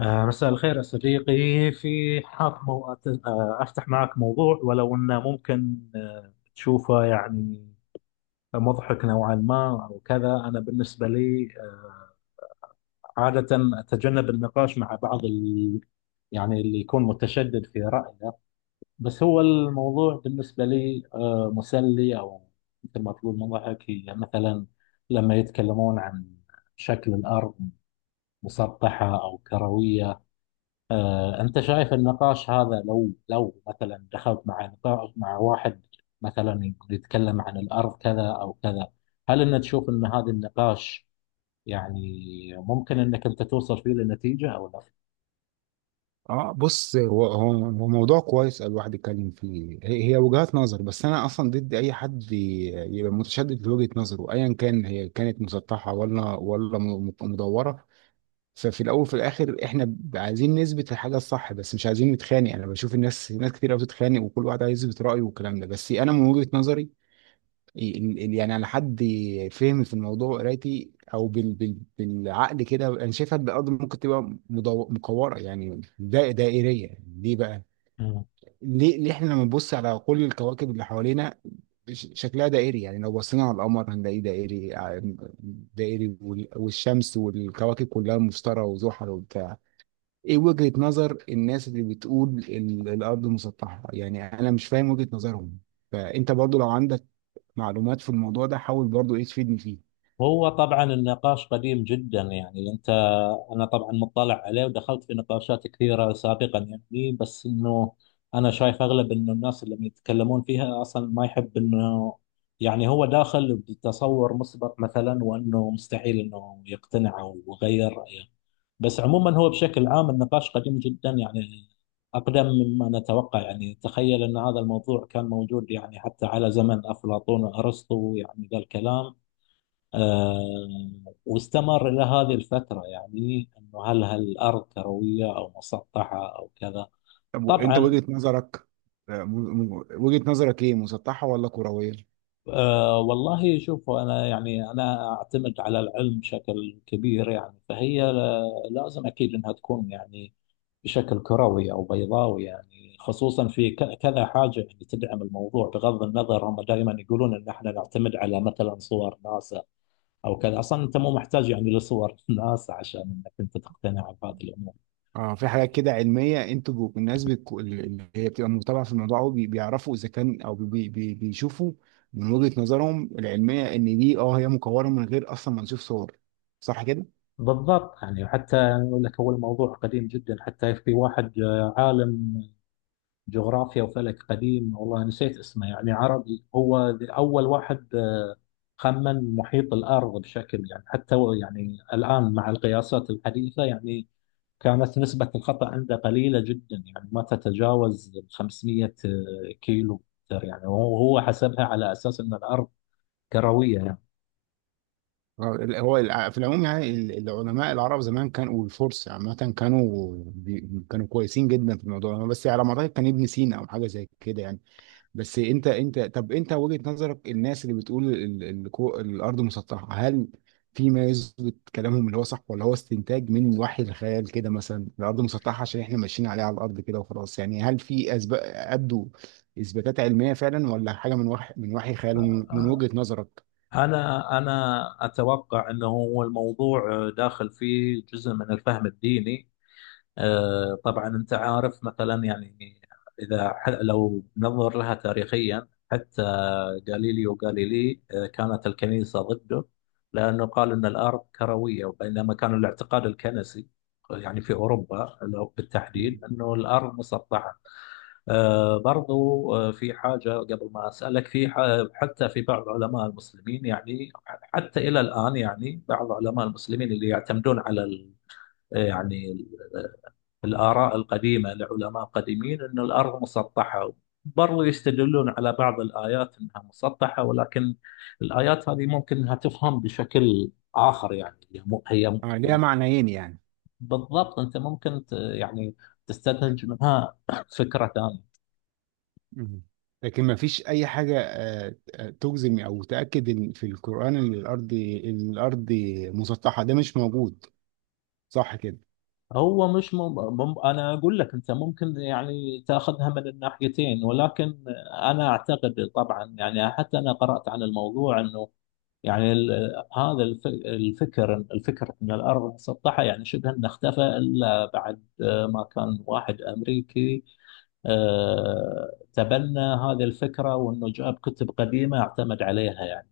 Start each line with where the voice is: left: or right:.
left: مساء الخير يا صديقي. في حاب مو... أت- آه، أفتح معك موضوع، ولو أنه ممكن تشوفه، يعني مضحك نوعا ما أو كذا. أنا بالنسبة لي عادة أتجنب النقاش مع بعض يعني اللي يكون متشدد في رأيه. بس هو الموضوع بالنسبة لي مسلي، أو مثل ما تقول مضحك، هي مثلا لما يتكلمون عن شكل الأرض، مسطحة أو كروية. أنت شايف النقاش هذا، لو مثلا دخلت مع نقاش مع واحد مثلا يتكلم عن الأرض كذا أو كذا، هل أنت تشوف أن هذا النقاش يعني ممكن أنك أنت توصل فيه لنتيجة أو
right: اه بص، هو موضوع كويس الواحد يتكلم فيه، هي وجهات نظر. بس انا اصلا ضد اي حد يبقى متشدد لوجهة نظره ايا كان هي كانت مسطحة ولا مدورة. ففي الاول وفي الاخر احنا عايزين نثبت الحاجة الصح بس مش عايزين نتخانق. انا بشوف ناس كتير قوي بتتخانق وكل واحد عايز يثبت رأيه والكلام ده، بس انا من وجهة نظري يعني على حد فهمي في الموضوع وقرايتي او بالعقل كده، انا شايفها بجد ممكن تبقى مكوره، يعني دا دائريه. ليه بقى؟
left: لا؟
right: ليه احنا لما نبص على كل الكواكب اللي حوالينا شكلها دائري، يعني لو بصينا على القمر هنلاقيه دائري، دائري، والشمس والكواكب كلها، مشتري وزحل وبتاع. ايه وجهة نظر الناس اللي بتقول الارض مسطحة؟ يعني انا مش فاهم وجهة نظرهم. فانت برضو لو عندك معلومات في الموضوع ده حاول برضو ايه تفيدني فيه.
left: هو طبعا النقاش قديم جدا، يعني انت، انا طبعا مطلع عليه ودخلت في نقاشات كثيره سابقا، يعني بس انه انا شايف اغلب، انه الناس اللي يتكلمون فيها اصلا ما يحب، انه يعني هو داخل بتصور مسبق مثلا، وانه مستحيل انه يقتنع او يغير رايه. بس عموما هو بشكل عام النقاش قديم جدا، يعني اقدم مما نتوقع. يعني تخيل ان هذا الموضوع كان موجود يعني حتى على زمن افلاطون وارسطو، يعني ذا الكلام آه واستمر إلى هذه الفترة، يعني أنه هل الأرض كروية أو مسطحة أو كذا.
right: طب انت
left: طبعا
right: وجهة نظرك، وجهة نظرك ايه، مسطحة ولا كروية؟
left: والله شوف، أنا يعني أنا أعتمد على العلم بشكل كبير، يعني فهي لازم أكيد أنها تكون يعني بشكل كروي أو بيضاوي، يعني خصوصا في كذا حاجة يعني تدعم الموضوع، بغض النظر. هم دائما يقولون أن احنا نعتمد على مثلا صور ناسا أو كذا. أصلا أنت مو محتاج يعني لصور ناسا عشان أنك أنت تقتنع بهذه الأمور.
right: اه في حاجات كده علمية، الناس اللي هي بتبقى متابعة في الموضوع أوي بيعرفوا اذا كان او بي بي بيشوفوا من وجهة نظرهم العلمية ان دي هي مكورة من غير اصلا ما نشوف صور، صح كده؟
left: بالضبط، يعني وحتى أقول لك هو الموضوع قديم جدا. حتى في واحد عالم جغرافيا وفلك قديم، والله نسيت اسمه، يعني عربي، هو أول واحد خمن محيط الأرض، بشكل يعني حتى هو يعني الآن مع القياسات الحديثة يعني كانت نسبة الخطأ عنده قليلة جدا، يعني ما تتجاوز 500 كيلو متر، يعني. وهو حسبها على أساس أن الأرض كروية يعني.
right: هو في العموم يعني العلماء العرب زمان كانوا، والفرس عامة، كانوا كويسين جدا في الموضوع ده، بس على ما اعتقد كان ابن سينا او حاجة زي كده يعني. بس انت انت طب انت وجهة نظرك، الناس اللي بتقول الارض مسطحة، هل في ما يثبت كلامهم اللي هو صح، ولا هو استنتاج من وحي الخيال كده، مثلا الارض مسطحة عشان احنا ماشيين عليها على الارض كده وخلاص؟ يعني هل في اسباب ادوا اثباتات علمية فعلا ولا حاجة من وحي
left: آه،
right: خيالهم من
left: آه،
right: وجهة نظرك؟
left: أنا أتوقع أنه هو الموضوع داخل فيه جزء من الفهم الديني. طبعا أنت عارف مثلا، يعني إذا لو ننظر لها تاريخيا، حتى غاليليو غاليلي كانت الكنيسة ضده لأنه قال أن الأرض كروية، بينما كان الاعتقاد الكنسي يعني في أوروبا بالتحديد
right: مم.
left: أنه الأرض مسطحة. برضو في حاجة قبل ما أسألك في حتى في بعض علماء المسلمين، يعني حتى إلى الآن يعني بعض علماء المسلمين اللي يعتمدون على يعني الآراء القديمة لعلماء قديمين أن الأرض مسطحة. برضو يستدلون على بعض الآيات أنها مسطحة، ولكن الآيات هذه ممكن أنها تفهم بشكل آخر، يعني
right: ليها معنيين يعني.
left: بالضبط أنت ممكن يعني تستنتج منها فكرة ثانية.
right: مم. لكن ما فيش اي حاجه تجزم او تاكد ان في القران ان الارض إن الارض مسطحه، ده مش موجود، صح كده؟
left: هو مش انا اقول لك، انت ممكن يعني تاخذها من الناحيتين، ولكن انا اعتقد طبعا يعني، حتى انا قرات عن الموضوع، انه يعني هذا الفكر ان الارض مسطحه، يعني شبه انه اختفى الا بعد ما كان واحد امريكي تبنى هذه الفكره، وانه جاب كتب قديمه اعتمد عليها يعني.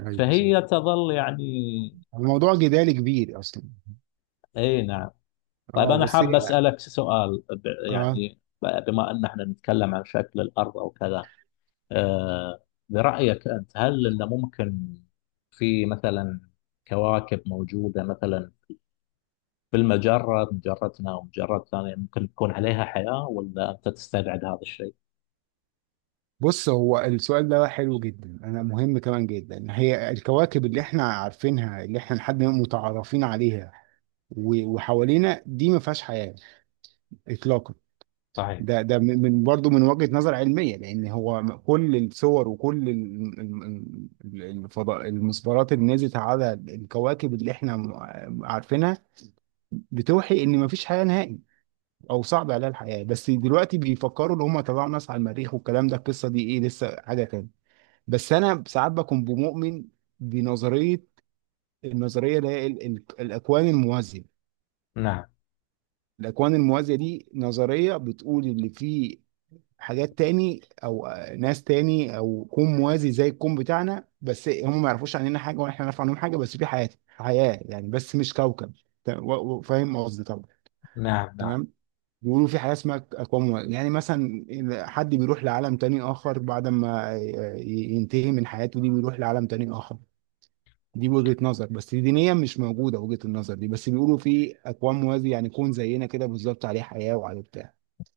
right: ايوه صح.
left: فهي تظل يعني.
right: الموضوع جدال كبير اصلا.
left: اي نعم. طيب
right: اه
left: أنا
right: بس.
left: حاب أسألك سؤال
right: اه
left: بما أن احنا نتكلم عن شكل الأرض أو كذا، آه، برأيك أنت، هل أنه ممكن في مثلا كواكب موجودة مثلا في المجرة، مجرتنا ومجرات ثانية، ممكن تكون عليها حياة، ولا أنت تستبعد هذا الشيء؟
right: بص، هو السؤال ده حلو جدا انا، مهم كمان جدا. هي الكواكب اللي احنا عارفينها، اللي احنا لحد ما متعرفين عليها وحوالينا دي، ما فيهاش حياه اطلاقا.
left: صحيح.
right: ده برضه من وجهة نظر علمية، لأن هو كل الصور وكل الفضاء، المسبارات اللي نزلت على الكواكب اللي احنا عارفينها، بتوحي إن مفيش حياة نهائي أو صعب عليها الحياة. بس دلوقتي بيفكروا إن هم طلعوا ناس على المريخ والكلام ده، القصة دي إيه، لسه حاجة تاني. بس أنا ساعات بكون بمؤمن بنظرية، النظرية اللي هي الأكوان الموازية.
left: نعم،
right: الأكوان الموازية دي نظرية بتقول اللي فيه حاجات تاني او ناس تاني او كون موازي زي الكون بتاعنا، بس هم ما يعرفوش عننا حاجه ولا احنا نعرف عنهم حاجه، بس في حياه يعني، بس مش كوكب. ت- و- فاهم قصدي طبعا؟
left: نعم، نعم.
right: تمام. بيقولوا في حياه اسمها اكوان يعني مثلا إذا حد بيروح لعالم تاني اخر بعد ما ينتهي من حياته دي بيروح لعالم تاني اخر. دي وجهه نظر بس دينيا مش موجوده وجهه النظر دي، بس بيقولوا في اكوان موازي، يعني كون زينا كده بالظبط، عليه حياه وعليه بتاع.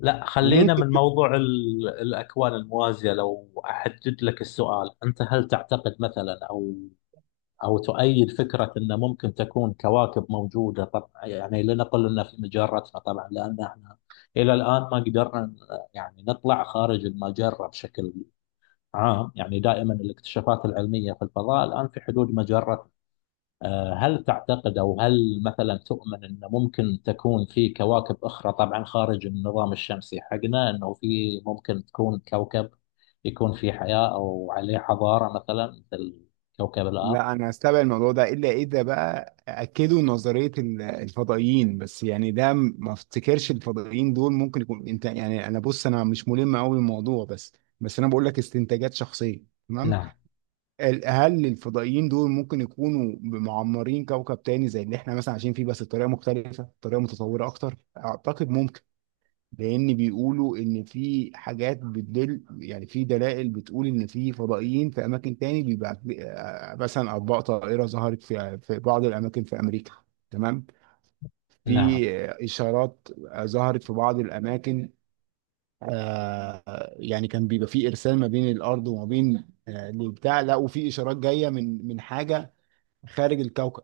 left: لا، خلينا
right: وممكن.
left: من موضوع الأكوان الموازية. لو أحدد لك السؤال، أنت هل تعتقد مثلا، أو تؤيد فكرة أن ممكن تكون كواكب موجودة، طبعا يعني لنقل أن في مجرتنا، طبعا لأن احنا إلى الآن ما قدرنا يعني نطلع خارج المجرة بشكل عام، يعني دائما الاكتشافات العلمية في الفضاء الآن في حدود مجرة. هل تعتقد، أو هل مثلا تؤمن أن ممكن تكون في كواكب أخرى، طبعا خارج النظام الشمسي حقنا، أنه في ممكن تكون كوكب يكون في حياة أو عليه حضارة، مثلا مثل كوكب الأرض؟
right: لا، انا استبعد الموضوع ده الا اذا بقى اكدوا نظريه الفضائيين. بس يعني ده ما افتكرش الفضائيين دول ممكن يكون انت يعني، انا بص انا مش ملم قوي بالموضوع، بس انا بقول لك استنتاجات شخصيه. تمام.
left: نعم،
right: هل الفضائيين دول ممكن يكونوا معمرين كوكب تاني زي اللي احنا مثلا عايشين فيه بس بطريقه مختلفه، بطريقه متطوره اكتر؟ اعتقد ممكن. لان بيقولوا ان في حاجات بتدل، يعني في دلائل بتقول ان في فضائيين في اماكن تاني، بيبقى مثلا اطباق طائره ظهرت في بعض الاماكن في امريكا. تمام.
left: نعم،
right: في اشارات ظهرت في بعض الاماكن. يعني كان بيبقى في ارسال ما بين الارض وما بين البتاع، لقوا في اشارات جايه من حاجه خارج الكوكب،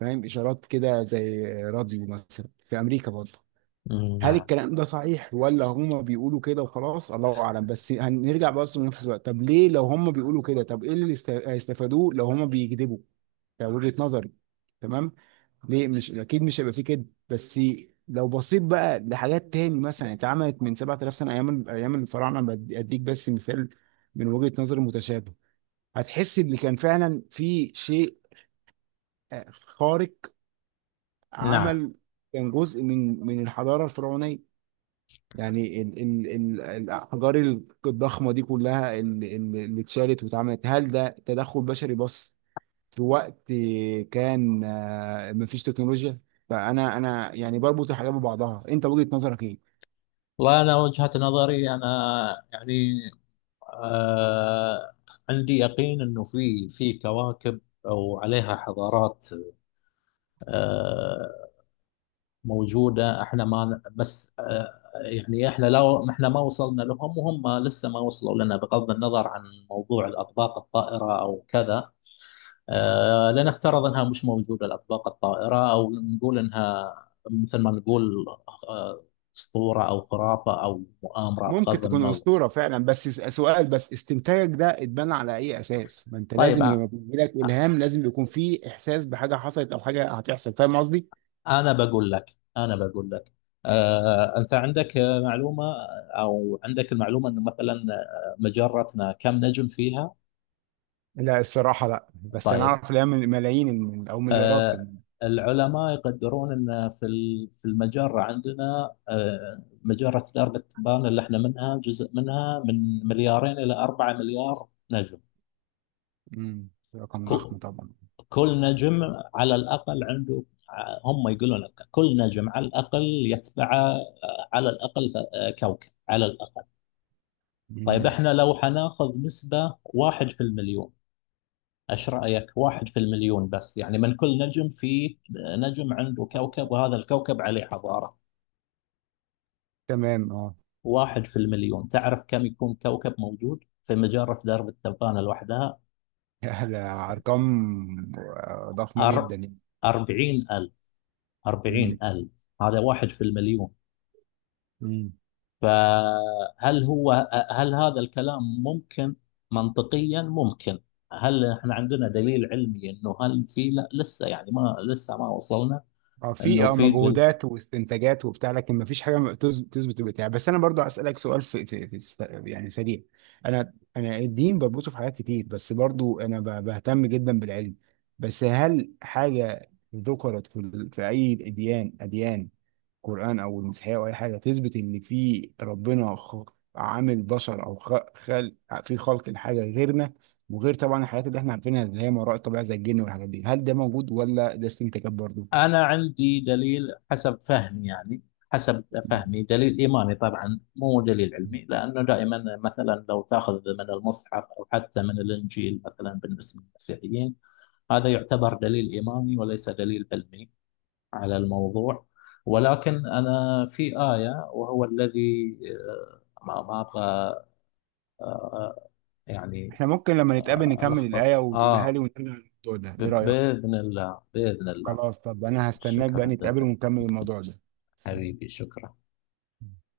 right: فاهم، اشارات كده زي راديو مثلا في امريكا برضه. هل
left: نعم،
right: الكلام ده صحيح ولا هما بيقولوا كده وخلاص؟ الله اعلم. بس هنرجع بس لنفس الوقت، طب ليه لو هما بيقولوا كده، طب ايه اللي هيستفادوه لو هما بيكذبوا؟ ده وجهة نظري. تمام. ليه مش اكيد مش هيبقى فيه كده؟ بس لو بصيت بقى لحاجات تاني مثلا اتعملت من 7000 سنه، ايام الفراعنه، اديك بس مثال من وجهه نظر متشابه، هتحس ان كان فعلا في شيء خارق
left: نعم.
right: عمل، كان جزء من الحضاره الفرعونيه، يعني ال ال ال الأحجار الضخمة دي كلها اللي اتشالت واتعملت، هل ده تدخل بشري بس في وقت كان مفيش تكنولوجيا؟ فأنا، أنا يعني بربط الحاجات ببعضها، أنت وجهة نظرك إيه؟
left: وأنا وجهة نظري، أنا يعني آه عندي يقين أنه في كواكب أو عليها حضارات آه موجودة، احنا ما، بس يعني احنا، لو ما وصلنا لهم وهم لسه ما وصلوا لنا، بغض النظر عن موضوع الأطباق الطائرة أو كذا. لنفترض انها مش موجوده الاطباق الطائره، او نقول انها مثل ما نقول آه، اسطوره، او خرافه، او مؤامره،
right: ممكن
left: بغض
right: تكون
left: النظر.
right: أسطورة فعلا بس سؤال، بس استنتاجك ده اتبنى على أي أساس؟ ما أنت
left: طيب
right: لازم لما بيجي لك إلهام لازم يكون فيه إحساس بحاجة حصلت أو حاجة هتحصل، فاهم قصدي؟
left: انا بقول لك، انت عندك معلومه، او عندك المعلومه انه مثلا مجرتنا كم نجم فيها؟
right: لا الصراحة لا، بس أنا
left: طيب.
right: أعرف الإلهام ملايين أو مليارات
left: آه،
right: كمان.
left: العلماء يقدرون ان في في المجره عندنا مجره درب التبانه اللي احنا منها، جزء منها، من 2 الى 4 مليار نجم.
right: امم. رقم ضخم
left: ك-
right: طبعا.
left: كل نجم على الاقل هم يقولون لك كل نجم على الاقل يتبعه على الاقل كوكب على الاقل. طيب
right: مم.
left: احنا لو حناخذ نسبه واحد في المليون، ايش رايك واحد في المليون بس، يعني من كل نجم في نجم عنده كوكب، وهذا الكوكب عليه حضاره.
right: تمام. اه.
left: واحد في المليون، تعرف كم يكون كوكب موجود في مجرة درب التبانة لوحدها؟
right: لا، ارقام ضخمه
left: أر...
right: جدا يعني.
left: أربعين ألف أربعين
right: مم.
left: ألف هذا واحد في المليون.
right: مم.
left: فهل هو هل هذا الكلام ممكن، منطقيا ممكن؟ هل احنا عندنا دليل علمي انه هل في؟ لا، لسه ما ما وصلنا،
right: اه في
left: انه في.
right: مجهودات واستنتاجات وبتاع، لكن ما فيش حاجه تثبت البتاع. بس انا برضو اسالك سؤال يعني سريع. انا الدين بربطه في حاجات كتير، بس برضو انا بهتم جدا بالعلم. بس هل حاجه ذكرت في اي اديان، قرآن أو المسيحية أو أي حاجة، تثبت إن في ربنا عامل بشر أو خلق في خلق الحاجة غيرنا، وغير طبعا الحاجات اللي إحنا عارفينها اللي هي ما وراء الطبيعة زي الجن والحاجات دي، هل ده موجود ولا ده استنتاجات برضه؟
left: أنا عندي دليل حسب فهمي دليل إيماني، طبعا مو دليل علمي، لأنه دائما مثلا لو تأخذ من المصحف أو حتى من الإنجيل، مثلا بالنسبة للمسيحيين، هذا يعتبر دليل إيماني وليس دليل علمي على الموضوع. ولكن أنا في آية، وهو الذي ما أبغى آه، يعني
right: إحنا ممكن لما نتقابل نكمل
left: ألخبط
right: الآية وتقولها لي ونرجع للموضوع ده، إيه رأيك؟
left: بإذن الله.
right: خلاص. طب أنا هستناك بقى
left: شكرا
right: نتقابل
left: جزيلا.
right: ونكمل الموضوع ده. سلام.
left: حبيبي، شكرا.